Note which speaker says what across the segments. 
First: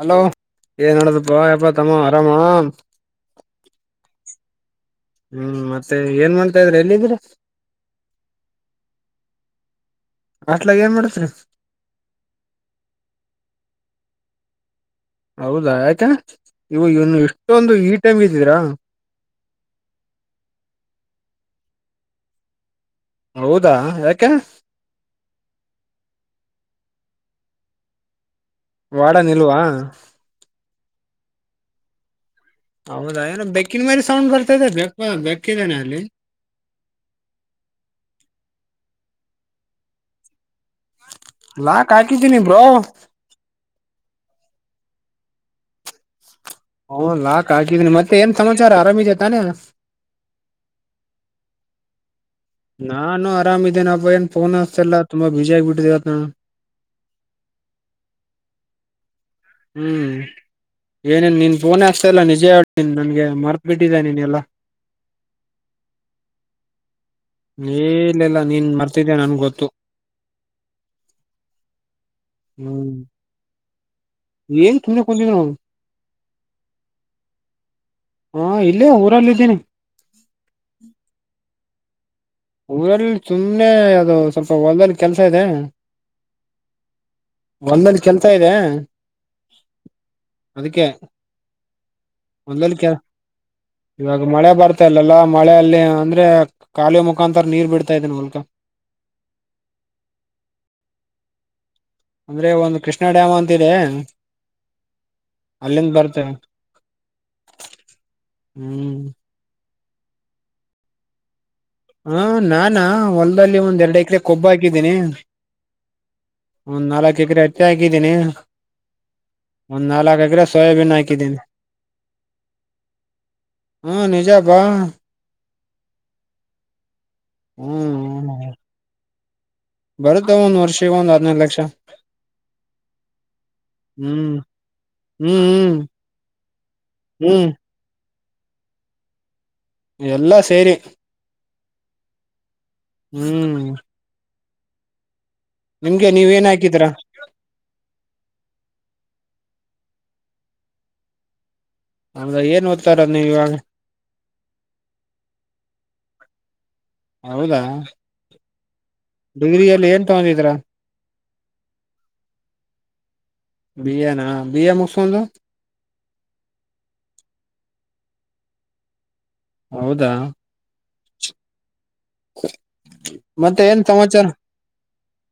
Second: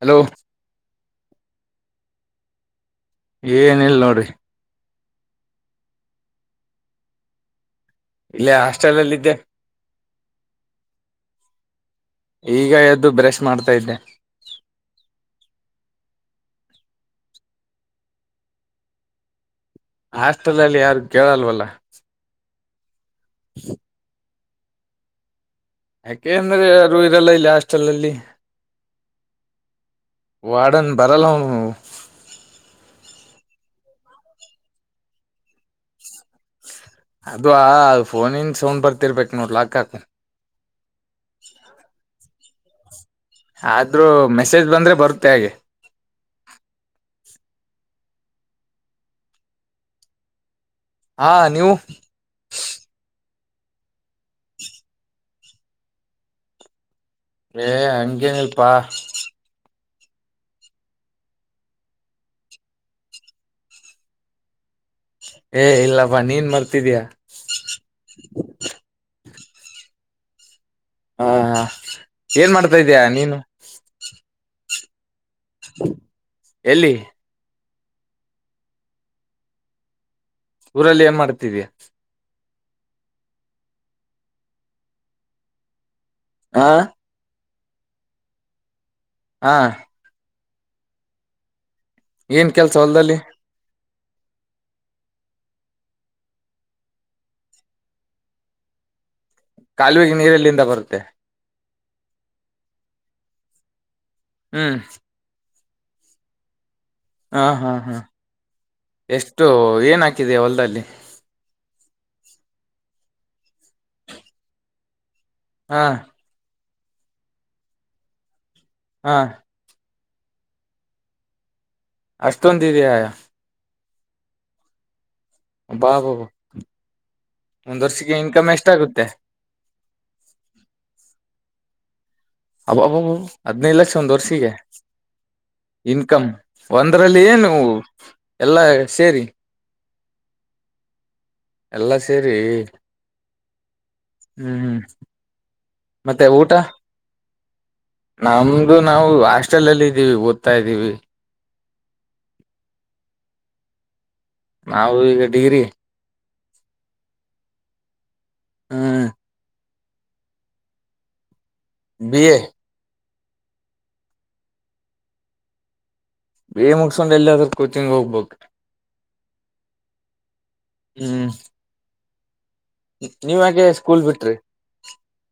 Speaker 1: Hello ಏನ್ನದುಪ್ಪಾ ತಮ್ಮ ಆರಾಮಾ
Speaker 2: ಏನಿಲ್ಲ ನೋಡಿ
Speaker 1: ಹ್ಮ್ ಮತ್ತೆ ಏನ್ ಮಾಡ್ತಾ ಇದ್ರಿ ಎಲ್ಲಿದ್ರಿ
Speaker 2: ಇಲ್ಲೇ ಹಾಸ್ಟೆಲ್ ಅಲ್ಲಿ ಇದ್ದೆ.
Speaker 1: ಹಾಸ್ಟ್ಲಾಗ ಏನ್ ಮಾಡತ್ರಿ
Speaker 2: ಈಗ ಎದ್ದು ಬ್ರಷ್ ಮಾಡ್ತಾ ಇದ್ದೆ.
Speaker 1: ಹೌದಾ ಯಾಕೆ ಇವು ಇವನು ಇಷ್ಟೊಂದು ಈ ಟೈಮ್ ಇದ್ದೀರಾ.
Speaker 2: ಹಾಸ್ಟೆಲ್ ಅಲ್ಲಿ ಯಾರು ಕೇಳಲ್ವಲ್ಲ.
Speaker 1: ಹೌದಾ ಯಾಕೆ
Speaker 2: ಯಾಕೆ ಅಂದ್ರೆ ಯಾರು ಇರಲ್ಲ ಇಲ್ಲಿ ಹಾಸ್ಟೆಲ್ ಅಲ್ಲಿ.
Speaker 1: ವಾರ್ಡನ್ ಇಲ್ವಾ
Speaker 2: ವಾರ್ಡನ್ ಬರಲ್ಲ ಅವನೂ
Speaker 1: ಹೌದಾ ಏನೋ ಬೆಕ್ಕಿನ ಮರಿ ಸೌಂಡ್ ಬರ್ತಾದೆ ಬೆ ಬೆಕ್ಕಿದೇನೆ ಅಲ್ಲಿ.
Speaker 2: ಅದವಾ ಫೋನನ್ ಸೌಂಡ್ ಬರ್ತಿರ್ಬೇಕ್ ನೋಡ್ ಲಾಕ್ ಹಾಕ್
Speaker 1: ಲಾಕ್ ಹಾಕಿದ್ದೀನಿ ಬ್ರೋ.
Speaker 2: ಆದ್ರೂ ಮೆಸೇಜ್ ಬಂದ್ರೆ ಬರುತ್ತೆ ಹಾಗೆ.
Speaker 1: ಓ ಲಾಕ್ ಹಾಕಿದೀನಿ ಮತ್ತೆ ಏನ್ ಸಮಾಚಾರ ಆರಾಮಿದೀಯ ತಾನೇ.
Speaker 2: ಹಾ ನೀವು
Speaker 1: ನಾನು ಆರಾಮ ಇದೇನೆ ಅಬ್ಬ ಏನೋ ಫೋನ್ ಹಚ್ಚಲ್ಲ ತುಂಬಾ ಬಿಜಿ ಆಗ್ ಬಿಟ್ಟಿದಿದೆ ಏನೋ
Speaker 2: ಏ ಹಂಗೇನಿಲ್ಲಪ್ಪ
Speaker 1: ಹ್ಮ್ ಏನೇನ್ ನೀನ್ ಫೋನ್ ಹಚ್ಚತ್ತ ಇಲ್ಲ ನಿಜೇ ಹೇಳ್ತೀನ್ ನನಗೆ ಮರ್ತ್ ಬಿಟ್ಟಿದೆ ನೀನ್ ಎಲ್ಲಾ.
Speaker 2: ಏ ಇಲ್ಲಪ್ಪ ನೀನ್ ಮರ್ತಿದೀಯಾ.
Speaker 1: ಏನೀಲ್ಲ ಇಲ್ಲಾ ನೀನ್ ಮರ್ತಿದ್ದ್ಯಾ ನನ್ ಗೊತ್ತು.
Speaker 2: ಹಾ ಹಾ ಏನ್ ಮಾಡ್ತಾ ಇದೀಯಾ ನೀನು.
Speaker 1: ಏ ಸುಮ್ಮನೆ ಕುಂತ್ತೀದೆ ನೋಡು.
Speaker 2: ಎಲ್ಲಿ
Speaker 1: ಹಾ ಇಲ್ಲೇ ಊರಲ್ಲಿ ಇದ್ದೀನಿ.
Speaker 2: ಊರಲ್ಲಿ ಏನ್ ಮಾಡ್ತ ಇದ್ದೀಯಾ.
Speaker 1: ಊರಲ್ಲಿ ಸುಮ್ಮ್ನೆ ಅದು ಸ್ವಲ್ಪ ಹೊಲ್ದದಲ್ಲಿ ಕೆಲಸ ಇದೆ.
Speaker 2: ಹಾ
Speaker 1: ಹೊಲ್ದದಲ್ಲಿ ಕೆಲಸ ಇದೆ.
Speaker 2: ಹಾ
Speaker 1: ಅದಿಕ್ಕೆ
Speaker 2: ಏನ್
Speaker 1: ಹೊಲ್ದ್
Speaker 2: ಕೆಲ್ಸ
Speaker 1: ಕೆ
Speaker 2: ಹೊಲ್ದಲ್ಲಿ
Speaker 1: ಇವಾಗ ಮಳೆ ಬರ್ತಾ ಇಲ್ಲಲ್ಲಾ ಮಳೆ ಅಲ್ಲಿ ಅಂದ್ರೆ ಕಾಲುವೆ ಮುಖಾಂತರ ನೀರು ಬಿಡ್ತಾ ಇದೇನಿ ಉಲ್ಕಾ
Speaker 2: ಕಾಲುವಿಗೆ ನೀರು ಎಲ್ಲಿಂದ ಬರುತ್ತೆ.
Speaker 1: ಅಂದ್ರೆ ಒಂದು ಕೃಷ್ಣಾ ಡ್ಯಾಮ್ ಅಂತ ಇದೆ.
Speaker 2: ಹ್ಮ
Speaker 1: ಅಲ್ಲಿಂದ ಬರ್ತ
Speaker 2: ಹಾ ಹಾ ಹಾ
Speaker 1: ಹ್ಮ್
Speaker 2: ಎಷ್ಟು ಏನ ಹಾಕಿದೆಯ ಹೊಲ್ದಲ್ಲಿ.
Speaker 1: ಹಾ ನಾನ ಹೊಲ್ದಲ್ಲಿ ಒಂದ್ ಎರಡ ಎಕರೆ ಕೊಬ್ಬ ಹಾಕಿದ್ದೀನಿ.
Speaker 2: ಹಾ
Speaker 1: ಒಂದ್ ನಾಲ್ಕ ಎಕರೆ ಹತ್ತೆ ಹಾಕಿದ್ದೀನಿ.
Speaker 2: ಹಾ
Speaker 1: ಒಂದ ನಾಲ್ಕ ಎಕ್ರೆ ಸೋಯಬೀನ್ ಹಾಕಿದ್ದೀನಿ.
Speaker 2: ಅಷ್ಟೊಂದ ಇದಿಯಾ.
Speaker 1: ಹ್ಮ ನಿಜ ಬಾ
Speaker 2: ಬಾ ಬಾಬ ಒಂದ್ ವರ್ಷಕ್ಕೆ
Speaker 1: ಹ್ಮ್
Speaker 2: ಇನ್ಕಮ್ ಎಷ್ಟ ಆಗತ್ತೆ.
Speaker 1: ಬರುತ್ತೆ ಒಂದ್ ವರ್ಷ ಒಂದ ಹದ್ನೈದ ಲಕ್ಷ.
Speaker 2: ಅಬ್ಬಬ ಹದನೈದ ಲಕ್ಷ ಒಂದ
Speaker 1: ಹ್ಮ್
Speaker 2: ವರ್ಷಿಗೆ
Speaker 1: ಹ್ಮ್ ಹ್ಮ್
Speaker 2: ಇನ್ಕಮ್ ಒಂದ್ರಲ್ಲಿ
Speaker 1: ಹ್ಮ್
Speaker 2: ಏನು ಎಲ್ಲಾ ಸೇರಿ
Speaker 1: ಎಲ್ಲಾ ಸೇರಿ
Speaker 2: ಎಲ್ಲಾ ಸೇರಿ
Speaker 1: ಹ್ಮ
Speaker 2: ಹ್ಮ
Speaker 1: ನಿಮ್ಗೆ
Speaker 2: ಮತ್ತೆ
Speaker 1: ನೀವ ಏನ್
Speaker 2: ಊಟ
Speaker 1: ಹಾಕಿದೀರಾ
Speaker 2: ನಮ್ದು ನಾವು ಹಾಸ್ಟೆಲ್ ಅಲ್ಲಿ ಇದ್ದೀವಿ ಓದ್ತಾ ಇದ್ದೀವಿ.
Speaker 1: ಅಂದ್ರ ಏನ್ ಓದ್ತಾ ಇರೋದ ನೀವ ಇವಾಗ
Speaker 2: ನಾವು ಈಗ ಡಿಗ್ರಿ
Speaker 1: ಹೌದಾ.
Speaker 2: ಹಾ
Speaker 1: ಡಿಗ್ರಿಯಲ್ಲಿ ಏನ್ ತಗೊಂಡಿದಿರಾ.
Speaker 2: ಬಿ ಎ
Speaker 1: ಬಿಯನ ಬಿಯ ಮುಗಸಂದು
Speaker 2: ಬಿ ಎ ಮುಗಸಕೊಂದ ಎಲ್ಲದ್ರ ಕೋಚಿಂಗ್ ಹೋಗ್ಬೇಕ.
Speaker 1: ಹೌದಾ.
Speaker 2: ಹ್ಮ
Speaker 1: [inaudible] ಮತ್ತೆ
Speaker 2: ನಿವಾಗೆ
Speaker 1: ಏನ್
Speaker 2: ಸ್ಕೂಲ್
Speaker 1: ಸಮಾಚಾರ
Speaker 2: ಬಿಟ್ರಿ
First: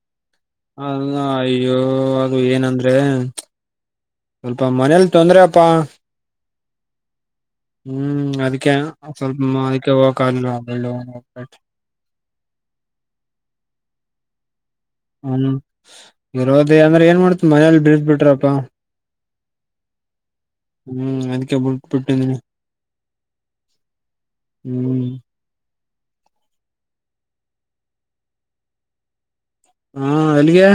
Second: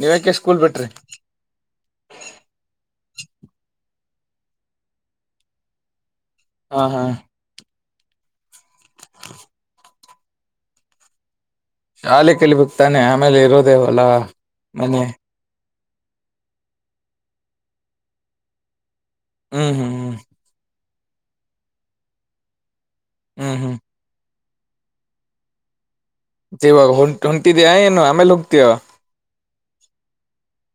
Speaker 2: ನೀವ್ಯಾಕೆ ಸ್ಕೂಲ್ ಬಿಟ್ರಿ.
Speaker 1: ಅಲ್ಲ, ಅಯ್ಯೋ ಅದು ಏನಂದ್ರೆ ಸ್ವಲ್ಪ ಮನೇಲ ತೊಂದ್ರೆ ಅಪ್ಪಾ
Speaker 2: ಹಾ ಹಾ
Speaker 1: ಹ್ಮ ಅದಕ್ಕೆ ಸ್ವಲ್ಪ [unintelligible]
Speaker 2: ಶಾಲಿ ಕಲಿ ಬೆಕ್ತಾನೆ ಆಮೇಲೆ ಇರೋದ ಹೊಲ ಮನಿ
Speaker 1: ಹ್ಮ ಇರೋದೇ ಅಂದ್ರ ಏನ್ ಮಾಡ್ತಿ ಮನೇಲಿ ಬಿದ ಬಿಟ್ರಪ್ಪಾ
Speaker 2: ಹ್ಮ ಹ್ಮ ಹ್ಮ
Speaker 1: ಹ್ಮ ಅದಕೆ ಬಿಟ್ಬ ಬಿಟ್ಟಿನಿ.
Speaker 2: ಹ್ಮ ಹ್ಮ
Speaker 1: ಹ್ಮ
Speaker 2: ಜೀವಗ ಹೊಂಟ ಹೊಂಟಿದ್ಯಾ ಏನ ಆಮೇಲ ಹೋಗ್ತೀಯ.
Speaker 1: ಹಾ ಅಲ್ಲಿಗೆ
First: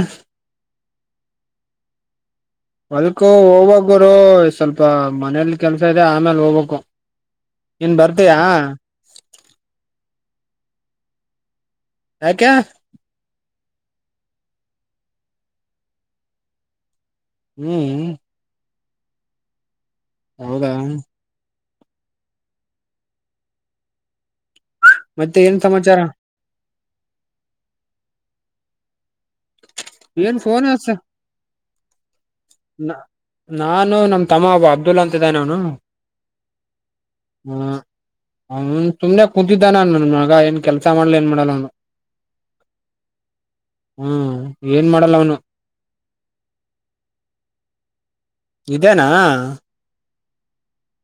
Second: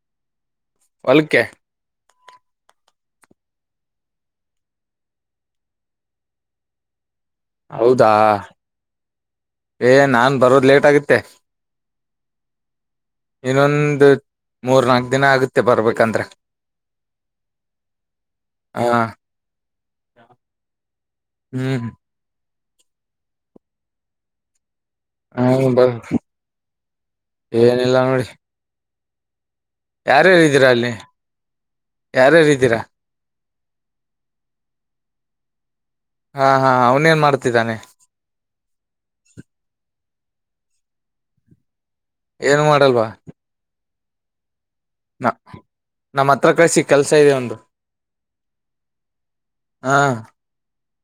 Speaker 2: ಒಲ್ಕೆ
Speaker 1: ಹೊಲ್ಕ ಹೋಗ್ಬೇಕ ಗುರು ಸ್ವಲ್ಪ ಮನೇಲಿ ಕೆಲಸ ಇದೆ ಆಮೇಲ ಹೋಗ್ಬೇಕು. ನೀನ್
Speaker 2: ಹೌದಾ
Speaker 1: ಬರ್ತೀಯಾ
Speaker 2: ಏ ನಾನ ಬರೋದ್ ಲೇಟ್ ಆಗತ್ತೆ.
Speaker 1: ಯಾಕೆ?
Speaker 2: ಇನ್ನೊಂದ್ ಮೂರ್ ನಾಲ್ಕ್ ದಿನ ಆಗುತ್ತೆ ಬರ್ಬೇಕಂದ್ರೆ.
Speaker 1: ಹ್ಮ್ಊ
Speaker 2: ಹಾ
Speaker 1: ಹೌದಾ
Speaker 2: ಹ್ಮ್
Speaker 1: ಮತ್ತೆ
Speaker 2: ಹಾ
Speaker 1: ಏನ್
Speaker 2: ಬ
Speaker 1: ಸಮಾಚಾರ
Speaker 2: ಏನಿಲ್ಲ ನೋಡಿ. ಯಾರ್
Speaker 1: ಏನ್
Speaker 2: ಯಾರ್
Speaker 1: ಫೋನ್
Speaker 2: ಇದ್ದೀರಾ
Speaker 1: ಹಚ್ಚ
Speaker 2: ಅಲ್ಲಿ? ಯಾರ್ ಯಾರ್ ಇದ್ದೀರ
Speaker 1: ನಾನೂ ನಮ್ ತಮ್ಮ ಒಬ್ಬ ಅಬ್ದುಲ್ಲಾ ಅಂತಿದ್ದಾನವನು.
Speaker 2: ಹಾ ಹಾ ಅವ್ನ್ ಏನ್ ಮಾಡ್ತಿದ್ದಾನೆ?
Speaker 1: ಅವ್ನ್ ಸುಮ್ನೆ ಕುಂತಿದ್ದಾನ ನನ್ ಮಗ ಏನ್ ಕೆಲ್ಸ ಮಾಡಲ ಏನ್ ಮಾಡಲ್ಲ ಅವ್ನು.
Speaker 2: ಏನು ಮಾಡಲ್ವಾ?
Speaker 1: ಹ್ಮ್, ಏನ್ ಮಾಡಲ್ಲ ಅವನು.
Speaker 2: ನಮ್ ಹತ್ರ ಕಳಸಿ ಕೆಲ್ಸ ಇದೆ ಒಂದು.
Speaker 1: ಇದೇನಾ?
Speaker 2: ಹಾ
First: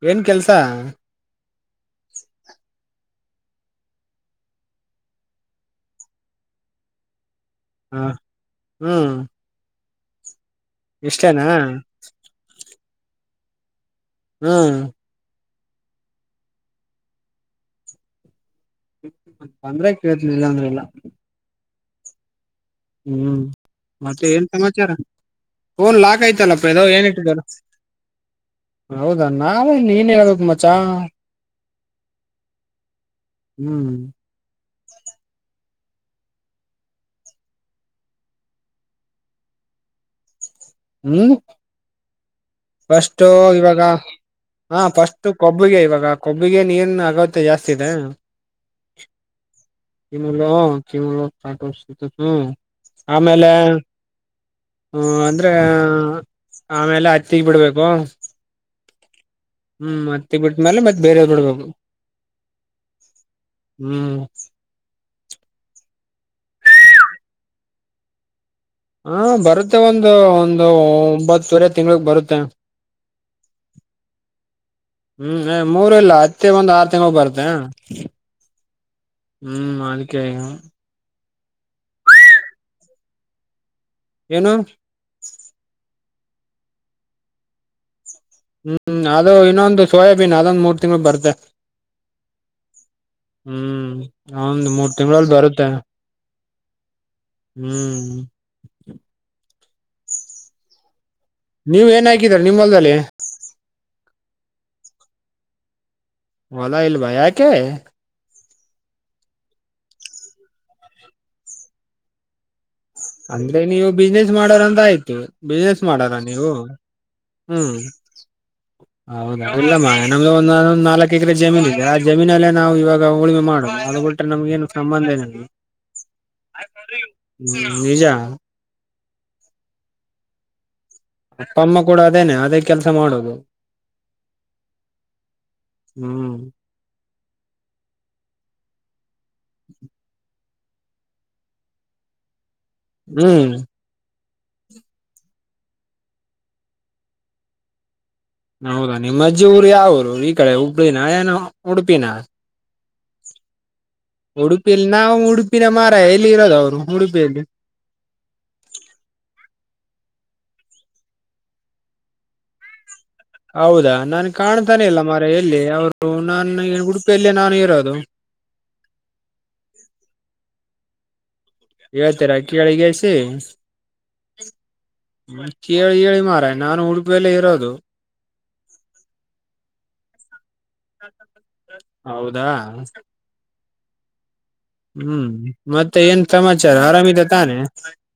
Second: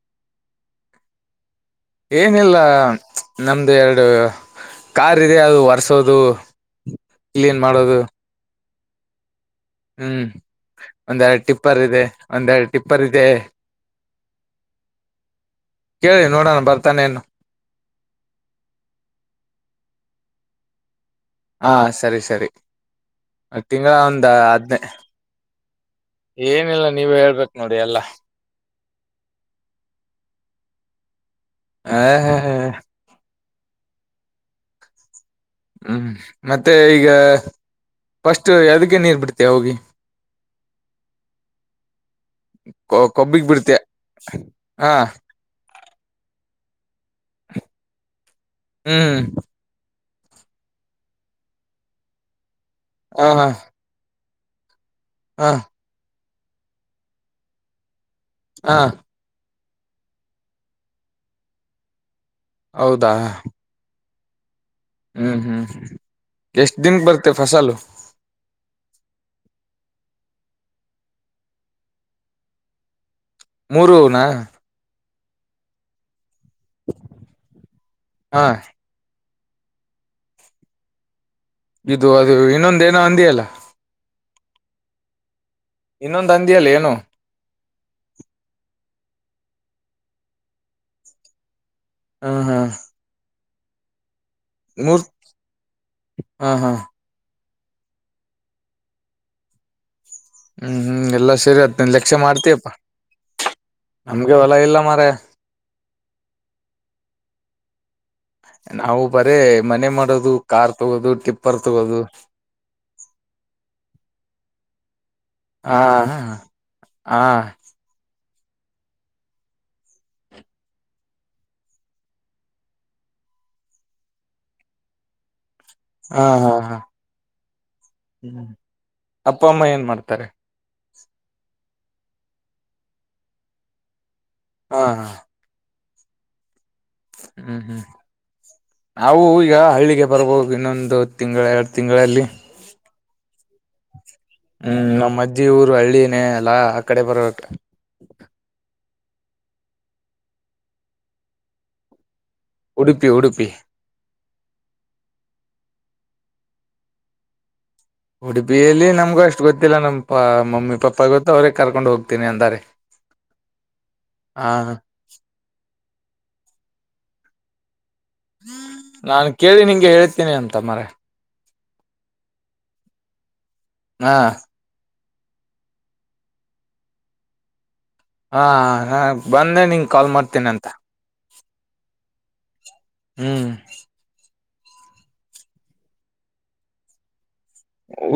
Speaker 1: ಏನ್ ಕೆಲ್ಸ?
Speaker 2: ಏನಿಲ್ಲ, ನಮ್ದ್ ಎರಡು. ಕಾರ್ ಇದೆ ಅದು ವರ್ಸೋದು, ಕ್ಲೀನ್
Speaker 1: ಹ
Speaker 2: ಮಾಡೋದು.
Speaker 1: ಹ್ಮ್
Speaker 2: ಹ್ಮ್, ಒಂದೆರಡ್
Speaker 1: ಇಷ್ಟೇನಾ
Speaker 2: ಟಿಪ್ಪರ್ ಇದೆ ಒಂದೆರಡ್ ಟಿಪ್ಪರ್ ಇದೆ.
Speaker 1: ಹ್ಮ್
Speaker 2: ಕೇಳಿ ನೋಡಣ ಬರ್ತಾನೆನೋ.
Speaker 1: ಬಂದ್ರೆ ಕೇಳ್ತೀನ್ ಇಲ್ಲಾಂದ್ರಇಲ್ಲ.
Speaker 2: ಹಾ ಸರಿ ಸರಿ.
Speaker 1: ಹ್ಮ್,
Speaker 2: ತಿಂಗಳ
Speaker 1: ಮತ್ತೆ
Speaker 2: ಒಂದ್
Speaker 1: ಏನ್
Speaker 2: ಹದ್ನೇ
Speaker 1: ಸಮಾಚಾರ? ಫೋನ್ ಲಾಕ್ ಆಯ್ತಲ್ಲಪ್ಪ ಇದು
Speaker 2: ಏನಿಲ್ಲ
Speaker 1: ಏನ್
Speaker 2: ನೀವೇ
Speaker 1: ಇಟ್ಟಿದಾರ.
Speaker 2: ಹೇಳ್ಬೇಕ್ ನೋಡಿ ಎಲ್ಲಾ
Speaker 1: ಹೌದಾ ನಾವೇನ್ ನೀನ್ ಹೇಳ್ ಬೇಕು ಮಚ್ಚಾ.
Speaker 2: ಆ ಹಾ ಹಾ
Speaker 1: ಹ್ಮ್
Speaker 2: ಹ್ಮ್ ಮತ್ತೆ ಈಗ ಫಸ್ಟು ಯಾವ್ದಕ್ಕೆ ನೀರ್ ಬಿಡ್ತೀಯಾ ಹೋಗಿ?
Speaker 1: ಹ್ಮ್ಊ ಫಸ್ಟು
Speaker 2: ಕೊಬ್ಬಿಗ್ ಬಿಡ್ತಯ
Speaker 1: ಇವಾಗ ಹ
Speaker 2: ಹಾ
Speaker 1: ಫಸ್ಟ್ ಕೊಬ್ಬಿಗೆ ಇವಾಗ ಕೊಬ್ಬಿಗೆ ನೀರ್ನ ಅಗತ್ಯ ಜಾಸ್ತಿ ಇದೆ.
Speaker 2: ಹ್ಮ್
Speaker 1: [unintelligible] [unintelligible]
Speaker 2: ಹ ಹಾ
Speaker 1: ಆಮೇಲೆ. ಊಂ ಅಂದ್ರೆ,
Speaker 2: ಹ
Speaker 1: ಆಮೇಲೆ ಹತ್ತೀಗ್ ಬಿಡ್ಬೇಕೂ.
Speaker 2: ಹಾ
Speaker 1: ಹ್ಮ್ ಹತ್ತಿಗ್ ಬಿಟ್ಟ್ಮೇಲೆ ಮತ್ತೆ ಬೇರೆವ್ ಬಿಡ್ಬೇಕು.
Speaker 2: ಹೌದಾ
Speaker 1: ಹ್ಮ್
Speaker 2: ಹ್ಮ್ ಹ್ಮ್ ಎಷ್ಟ್ ದಿನಕ್ ಬರ್ತೆ ಫಸಲು?
Speaker 1: ಹಾ ಬರುತ್ತೆ ಒಂದು ಒಂದು ಒಂಬತ್ತುವರೆ ತಿಂಗಳಗ್ ಬರುತ್ತೆ.
Speaker 2: ಮೂರೂನಾ?
Speaker 1: ಹ್ಮ್ ಏ ಮೂರು ಇಲ್ಲ ಹತ್ತಿ ಒಂದ್ ಆರ್ ತಿಂಗಳಗ್ ಬರುತ್ತೆ.
Speaker 2: ಹಾ
Speaker 1: ಹ್ಮ್ ಅದಿಕೆ ಹಿಂ
Speaker 2: ಇದು ಅದು ಇನ್ನೊಂದ ಏನೋ ಅಂದಿಯಲ್ಲ.
Speaker 1: ಏನು.
Speaker 2: ಇನ್ನೊಂದ್ ಅಂದಿಯಲ್ಲ ಏನೊ.
Speaker 1: ಹ್ಮ್ ಅದು ಇನ್ನೊಂದು ಸೋಯಾಬೀನ್ ಅದೊಂದ್ ಮೂರ್ ತಿಂಗ್ಳು ಬರ್ತ್ತೆ.
Speaker 2: ಹಾ ಹಾ
Speaker 1: ಹ್ಮ್ ಒಂದ್ ಮೂರ್ ತಿಂಗ್ಳಲ್ ಬರುತ್ತೆ.
Speaker 2: ಹಾ ಹಾ
Speaker 1: ಹ್ಮ್
Speaker 2: ಹ್ಮ್ ಹ್ಮ್ ಎಲ್ಲ ಸೇರಿ
Speaker 1: ನೀವ್
Speaker 2: ಹದ್ನೈದ್
Speaker 1: ಏನ್
Speaker 2: ಲಕ್ಷ
Speaker 1: ಹಾಕಿದೀರ ನಿಮ್
Speaker 2: ಮಾಡ್ತಯಪ್ಪಾ
Speaker 1: ಹೊಲ್ದಲ್ಲಿ
Speaker 2: ನಮ್ಗೆ ಹೊಲ ಇಲ್ಲ ಮಾರಾಯ.
Speaker 1: ಹೊಲಾ ಇಲ್ವಾ ಯಾಕೆ.
Speaker 2: ನಾವು ಬರೇ ಮನೆ ಮಾಡೋದು ಕಾರ್ ತೊಗೋದು ಟಿಪ್ಪರ್ ತೊಗೋದು.
Speaker 1: ಅಂದ್ರೆ ನೀವು ಬಿಸ್ನೆಸ್ ಮಾಡರ ಅಂತ ಆಯ್ತು ಬಿಸ್ನೆಸ್ ಮಾಡರ ನೀವು.
Speaker 2: ಹಾಂ
Speaker 1: ಹ ಹೌದಾ ಇಲ್ಲಮ ನಮ್ದು ಒಂದ್ ನಾ ನಾಲ್ಕು ಎಕರೆ ಜಮೀನ್ ಇದೆ ಆ ಜಮೀನಲ್ಲೇ ನಾವು ಇವಾಗ ಉಳಿಮೆ ಮಾಡುವ. ಆ ನಮ್ಗೇನು ಸಂಬಂಧ ಇಲ್ಲ.
Speaker 2: ಹಾ ಹಾ ಹಾ
Speaker 1: ಹ್ಮ್ ನಿಜ
Speaker 2: ಹ್ಮ್ ಅಪ್ಪ ಅಮ್ಮ ಏನ್ ಮಾಡ್ತಾರೆ.
Speaker 1: ಅಪ್ಪಮ್ಮ ಕೂಡ ಅದೇನೆ ಅದೇ ಕೆಲಸ ಮಾಡೋದು.
Speaker 2: ಹಾ ಹಾ
Speaker 1: ಹ್ಮ್
Speaker 2: ಹ್ಮ್ ಹ್ಮ್ ನಾವು ಈಗ ಹಳ್ಳಿಗೆ ಬರ್ಬಹುದು ಇನ್ನೊಂದು ತಿಂಗಳ ಎರಡು ತಿಂಗಳಲ್ಲಿ.
Speaker 1: ಹ್ಮ್
Speaker 2: ಹ್ಮ್ ನಮ್ ಅಜ್ಜಿ ಊರು ಹಳ್ಳಿನೇ ಅಲಾ ಆ ಕಡೆ ಬರ್ಬೇಕು.
Speaker 1: ಹೌದಾ ನಿಮ್ಮಜ್ಜಿ ಊರು ಯಾವೂರು ಈ ಕಡೆ ಹುಬ್ಳಿನ ಏನ ಉಡುಪಿನ.
Speaker 2: ಉಡುಪಿ ಉಡುಪಿ.
Speaker 1: ಉಡುಪಿಯಲ್ ನಾವು ಉಡುಪಿನೆ ಮಾರಾಯ್ ಎಲ್ಲಿ ಇರೋದು ಅವ್ರು ಉಡುಪಿಯಲ್ಲಿ.
Speaker 2: ಉಡುಪಿಯಲ್ಲಿ ನಮ್ಗೂ ಅಷ್ಟ್ ಗೊತ್ತಿಲ್ಲ ನಮ್ಮ ಮಮ್ಮಿ ಪಪ್ಪಾ ಗೊತ್ತು ಅವ್ರೇ ಕರ್ಕೊಂಡ್ ಹೋಗ್ತೀನಿ ಅಂದಾರೆ.
Speaker 1: [unintelligible] ಹೌದಾ ನನಗ್
Speaker 2: ಹಾ
Speaker 1: ಕಾಣ್ತಾನೆ ಇಲ್ಲ ಮಾರಾಯ್ ಎಲ್ಲಿ ಅವರು ನಾನ ಉಡುಪಿಯಲ್ಲಿ ನಾನು ಇರೋದು.
Speaker 2: ನಾನ್ ಕೇಳಿ ನಿಂಗೆ ಹೇಳ್ತೀನಿ ಅಂತ ಮಾರಾಯ್.
Speaker 1: ಏಷ್ಟರ ಕೇಳಿಗೇಶಿ.
Speaker 2: ಹಾ
Speaker 1: ಕೇಳಿ ಹೇಳಿ ಮಾರಾಯ ನಾನು ಉಡುಪಿಯಲ್ಲಿ ಇರೋದು.
Speaker 2: ಹಾಂ ಹ ಬಂದ ನಿಂಗ್ ಕಾಲ್ ಮಾಡ್ತೀನಂತ.
Speaker 1: ಹೌದಾ.
Speaker 2: ಹ್ಮ್
Speaker 1: ಹ್ಮ್ ಮತ್ತೆ ಏನ್ ಸಮಾಚಾರ ಆರಾಮಿದೆ ತಾನೇ.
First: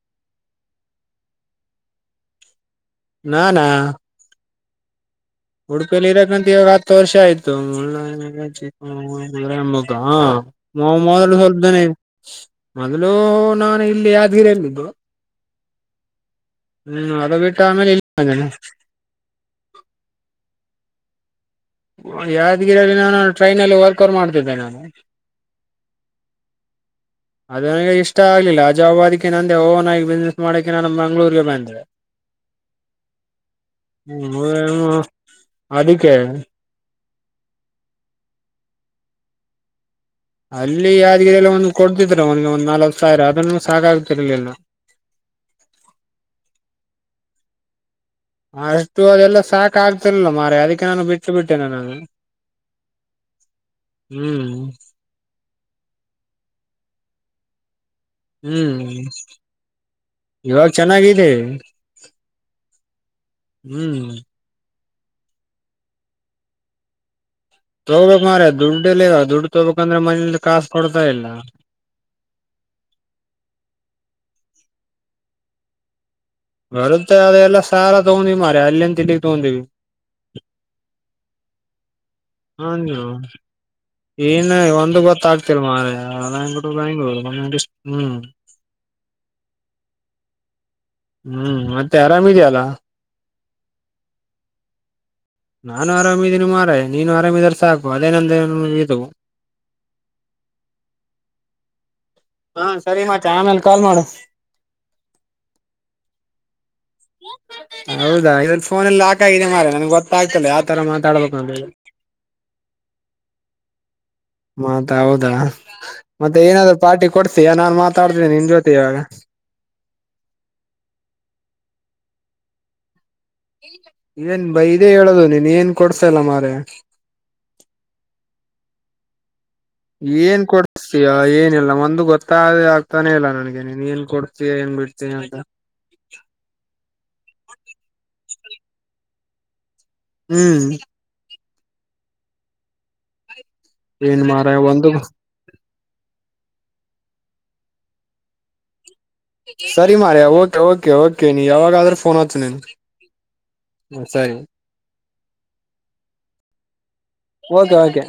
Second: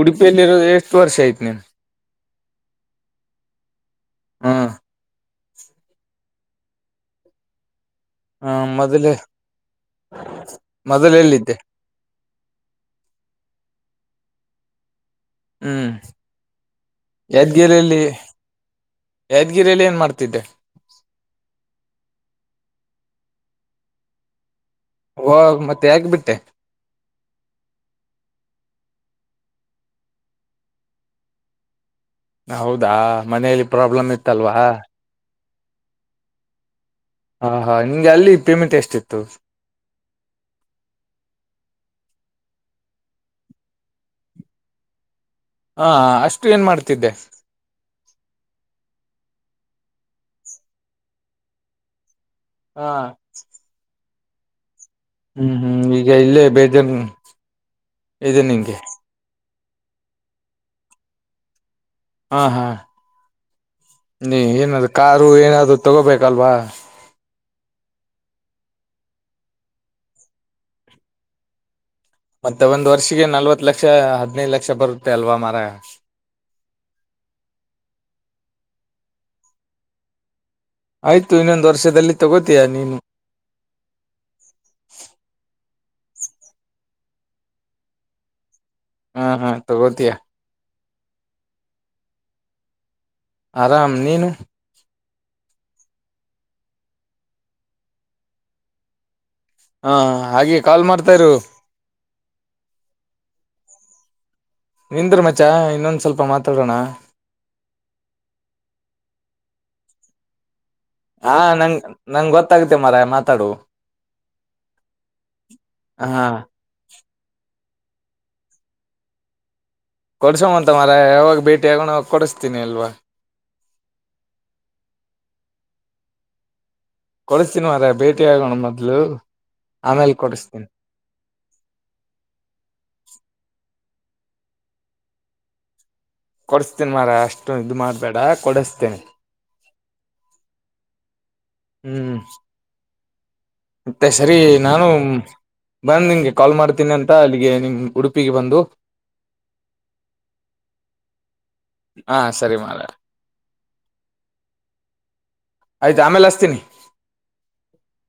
Speaker 2: ಉಡುಪಿಯಲ್ಲಿರೋದು ಎಷ್ಟು ವರ್ಷ ಆಯ್ತು ನೀನ್.
Speaker 1: ನಾನಾ
Speaker 2: ಹಾ
Speaker 1: ಉಡುಪಿಯಲ್ಲಿ ಇರಕಂತ ಇವಾಗ ಹತ್ತು ವರ್ಷ ಆಯ್ತು ಮುಳ್ಳ.
Speaker 2: ಹ ಮೊದಲೇ
Speaker 1: ಮ್ಮ ಗಾ.
Speaker 2: ಮೊದಲೆಲ್ಲಿದ್ದೆ
Speaker 1: [unintelligible] ಮೊದ್ಲು ನಾನು ಇಲ್ಲಿ ಯಾದಗಿರಿಯಲ್ಲಿದ್ದೆ.
Speaker 2: ಹ್ಮ್
Speaker 1: ಹ್ಮ್ ಅದ ಬಿಟ್ಟ ಆಮೇಲೆ
Speaker 2: ಯಾದಗಿರಿಯಲ್ಲಿ
Speaker 1: ಇಲ್ಲಿ ಬಂದೆನಾ.
Speaker 2: ಯಾದಗಿರಿಯಲ್ಲಿ ಏನ್ ಮಾಡ್ತಿದ್ದೆ
Speaker 1: ಯಾದಗಿರಿಲ್ಲಿ ನಾನು ಟ್ರೈನ್ ಲ್ಲಿಯೇ ವರ್ಕಟ್ ಮಾಡ್ತಿದ್ದೆ ನಾನು
Speaker 2: ಓ ಮತ್ತೆ ಯಾಕ ಬಿಟ್ಟೆ
Speaker 1: ಅದು ನನಗೆ ಇಷ್ಟ ಆಗ್ಲಿಲ್ಲ ಆ ಜವಾಬ್ ಅದಕ್ಕೆ ನಂದೇ ಓವನ್ ಆಗಿ ಬಿಸ್ನೆಸ್ ಮಾಡಕೆ ನಾನು ಮಂಗಳೂರಿಗೆ ಬಂದೆ
Speaker 2: ಹೌದಾ ಮನೇಲಿ ಪ್ರಾಬ್ಲಮ್ ಇತ್ತಲ್ವಾ
Speaker 1: ಹ್ಮ್, ಅದಕ್ಕೆ
Speaker 2: ಹಾ ಹಾ ನಿಮ್ಗೆ ಅಲ್ಲಿ ಪೇಮೆಂಟ್ ಎಷ್ಟಿತ್ತು
Speaker 1: ಅಲ್ಲಿ ಯಾದಗಿರಿ ಅಲ್ಲಿ ಒಂದು ಕೊಡ್ತಿದರ ಒಂದ್ ಒಂದ್ ನಾಲವತ್ ಸಾವಿರ ಅದನ್ನ ಸಾಕಾಗ್ತಿರ ಇಲ್ಲೆಲ್ಲ
Speaker 2: ಹಾ ಅಷ್ಟು ಏನ್ ಮಾಡ್ತಿದ್ದೆ
Speaker 1: ಅ ಅಷ್ಟು ಅದೆಲ್ಲಾ ಸಾಕ ಆಗ್ತಿರಲ್ಲಾ ಮಾರಾಯಾ ಅದಕ್ಕೆ ನಾನು ಬಿಟ್ಟ ಬಿಟ್ಟೇನೆ ನಾನು
Speaker 2: ಹಾ
Speaker 1: ಹುಂ
Speaker 2: ಹುಂ ಹುಂ ಈಗ ಇಲ್ಲೇ ಬೇಜಾ
Speaker 1: ಹುಂ ಇವಾಗ ಚೆನ್ನಾಗಿದೆ
Speaker 2: ಹಾ ಹಾ
Speaker 1: ಹುಂ
Speaker 2: ನೀ ಏನದ ಕಾರು ಏನಾದರು ತೊಗೋಬೇಕಲ್ವಾ
Speaker 1: ತಗೋಬೇಕ ಅಂದರೇ ಮಾರಾಯಾ ದುಡ್ಡ ಇಲ್ಲಿವ ದುಡ್ಡು ತಗೋಬೇಕಂದ್ರೆ ಮನೇಲಿ ಕಾಸು ಕೊಡ್ತಾ ಇಲ್ಲಾ
Speaker 2: ಮತ್ತೆ ಒಂದ್ ವರ್ಷಿಗೆ ನಲ್ವತ್ತು ಲಕ್ಷ ಹದಿನೈದು ಲಕ್ಷಾ ಬರುತ್ತೆ ಅಲ್ವಾ ಮರಾಯಾ
Speaker 1: ಬರುತ್ತೆ ಅದೆಲ್ಲೂ ಸಾಲ ತಗೊಂಡಿವಿ ಮಾರಾಯಾ ಅಲ್ಲಿಂತ ಇಲ್ಲಿಗ್ ತಗೊಂಡಿವಿ
Speaker 2: ಆಯ್ತು ಇನ್ನೊಂದು ವರ್ಷದಲ್ಲಿ ತಗೋತೀಯ ನೀನು
Speaker 1: [unintelligible] ಏನ್ ಒಂದು ಗೊತ್ತಾಗ ಆಗ್ತಿಲ್ಲ ಮಾರಯಾ [unintelligible]
Speaker 2: ಹಾ ಹಾ ತಗೋತಿಯಾ
Speaker 1: ಹಾ ಮತ್ತೆ ಆರಾಮ್ ಇದ್ಯಾಯಲ್ಲಾ
Speaker 2: ಆರಾಮ ನೀನು
Speaker 1: ನಾನು ಆರಾಮಿದೀನಿ ಮಾರಯಾ ನೀನು ಆರಾಮಿದ್ರ ಸಾಕು ಅದೇ [unintelligible] ಇದು
Speaker 2: ಹಾಂ ಹಾಗೆ ಕಾಲ್ ಮಾಡ್ತಾ ಇರು
Speaker 1: ಹಾ ಸರಿ ಮತ್ತೆ ಆಮೇಲ ಕಾಲ್ ಮಾಡು
Speaker 2: ನಿಂದ್ರ ಮಚ್ಚಾ ಇನ್ನೊಂದ ಸ್ವಲ್ಪ ಮಾತಾಡೋಣ
Speaker 1: ಹೌದಾ ಇದಲ್ಲಿ ಫೋನಲ್ಲಿ ಲಾಕ್ ಆಗಿದೆ ಮಾರಾಯಾ ನಂಗೆ ಗೊತ್ತಾಗ್ತಿಲ್ಲ ಯಾವ ತರಾ ಮಾ
Speaker 2: ಹಾ ನಂಗ ನಂಗ ಗೊತ್ತಾಗತೆ ಮಾರಾಯಾ ಮಾತಾಡು
Speaker 1: ಮತ್ ಹೌದಾ
Speaker 2: ಹಾ
Speaker 1: ಮತ್ತೆ ಏನಾದ್ರು ಪಾರ್ಟಿ ಕೊಡ್ತೀಯಾ ನಾನ್ ಮಾತಾಡ್ತೀನಿ ನಿನ್ ಜೊತೆ ಇವಾಗ
Speaker 2: ಕೊಡಸುವಂತ ಮಾರಾಯಾ ಯಾವಾಗ ಭೇಟಿ ಆಗೋಣ ಆವಾಗ ಕೊಡಸ್ತೀನಿ ಅಲ್ವಾ
Speaker 1: ಏನ್ ಬೈ ಇದೇ ಹೇಳೋದು ನೀನ್ ಏನ್ ಕೊಡ್ಸಲಾ ಮಾರಾಯಾ
Speaker 2: ಕೊಡಿಸ್ತೀನ್ ಮಾರಾಯ ಭೇಟಿ ಆಗೋಣ ಮೊದ್ಲು ಆಮೇಲೆ
Speaker 1: ಏನ್
Speaker 2: ಕೊಡಿಸ್ತೀನಿ
Speaker 1: ಕೊಡ್ಸತಿ ಏನಿಲ್ಲಾ ಒಂದು ಗೊತ್ತಾದೇ ಆಗ್ತಾನೆ ಇಲ್ಲಾ ನನ್ಗೆ ನೀನ್ ಏನ್ ಕೊಡ್ತೀ ಏನ್ ಬಿಡ್ತ ಅಂತಾ
Speaker 2: ಕೊಡಿಸ್ತೀನಿ ಮಾರಾಯಾ ಅಷ್ಟು ಇದು ಮಾಡಬೇಡಾ ಕೊಡಿಸ್ತೀನಿ
Speaker 1: ಹುಂ
Speaker 2: ಹುಂ ಮತ್ತೆ
Speaker 1: ಏನ್
Speaker 2: ಸರಿ
Speaker 1: ಮಾರಾಯ
Speaker 2: ನಾನು
Speaker 1: ಒಂದು
Speaker 2: ಬಂದ ನಿನ್ಗ ಕಾಲ್ ಮಾಡ್ತೀನಿ ಅಂತಾ ಅಲ್ಲಿಗೆ ನಿಮ್ ಉಡುಪಿಗೆ ಬಂದು
Speaker 1: ಸರಿ ಮಾರೆಯಾ ಓಕೆ ಓಕೆ ಓಕೆ ನೀ ಯಾವಾಗಾದ್ರೆ
Speaker 2: ಹಾ
Speaker 1: ಫೋನ್ ಹಚ್ಚ ನೀನ್
Speaker 2: ಸರಿ ಮಾರಾಯ
Speaker 1: ಸರಿ
Speaker 2: ಆಯ್ತ ಆೇಲೆ ಅಚ್ತನಿ.
Speaker 1: Okay okay.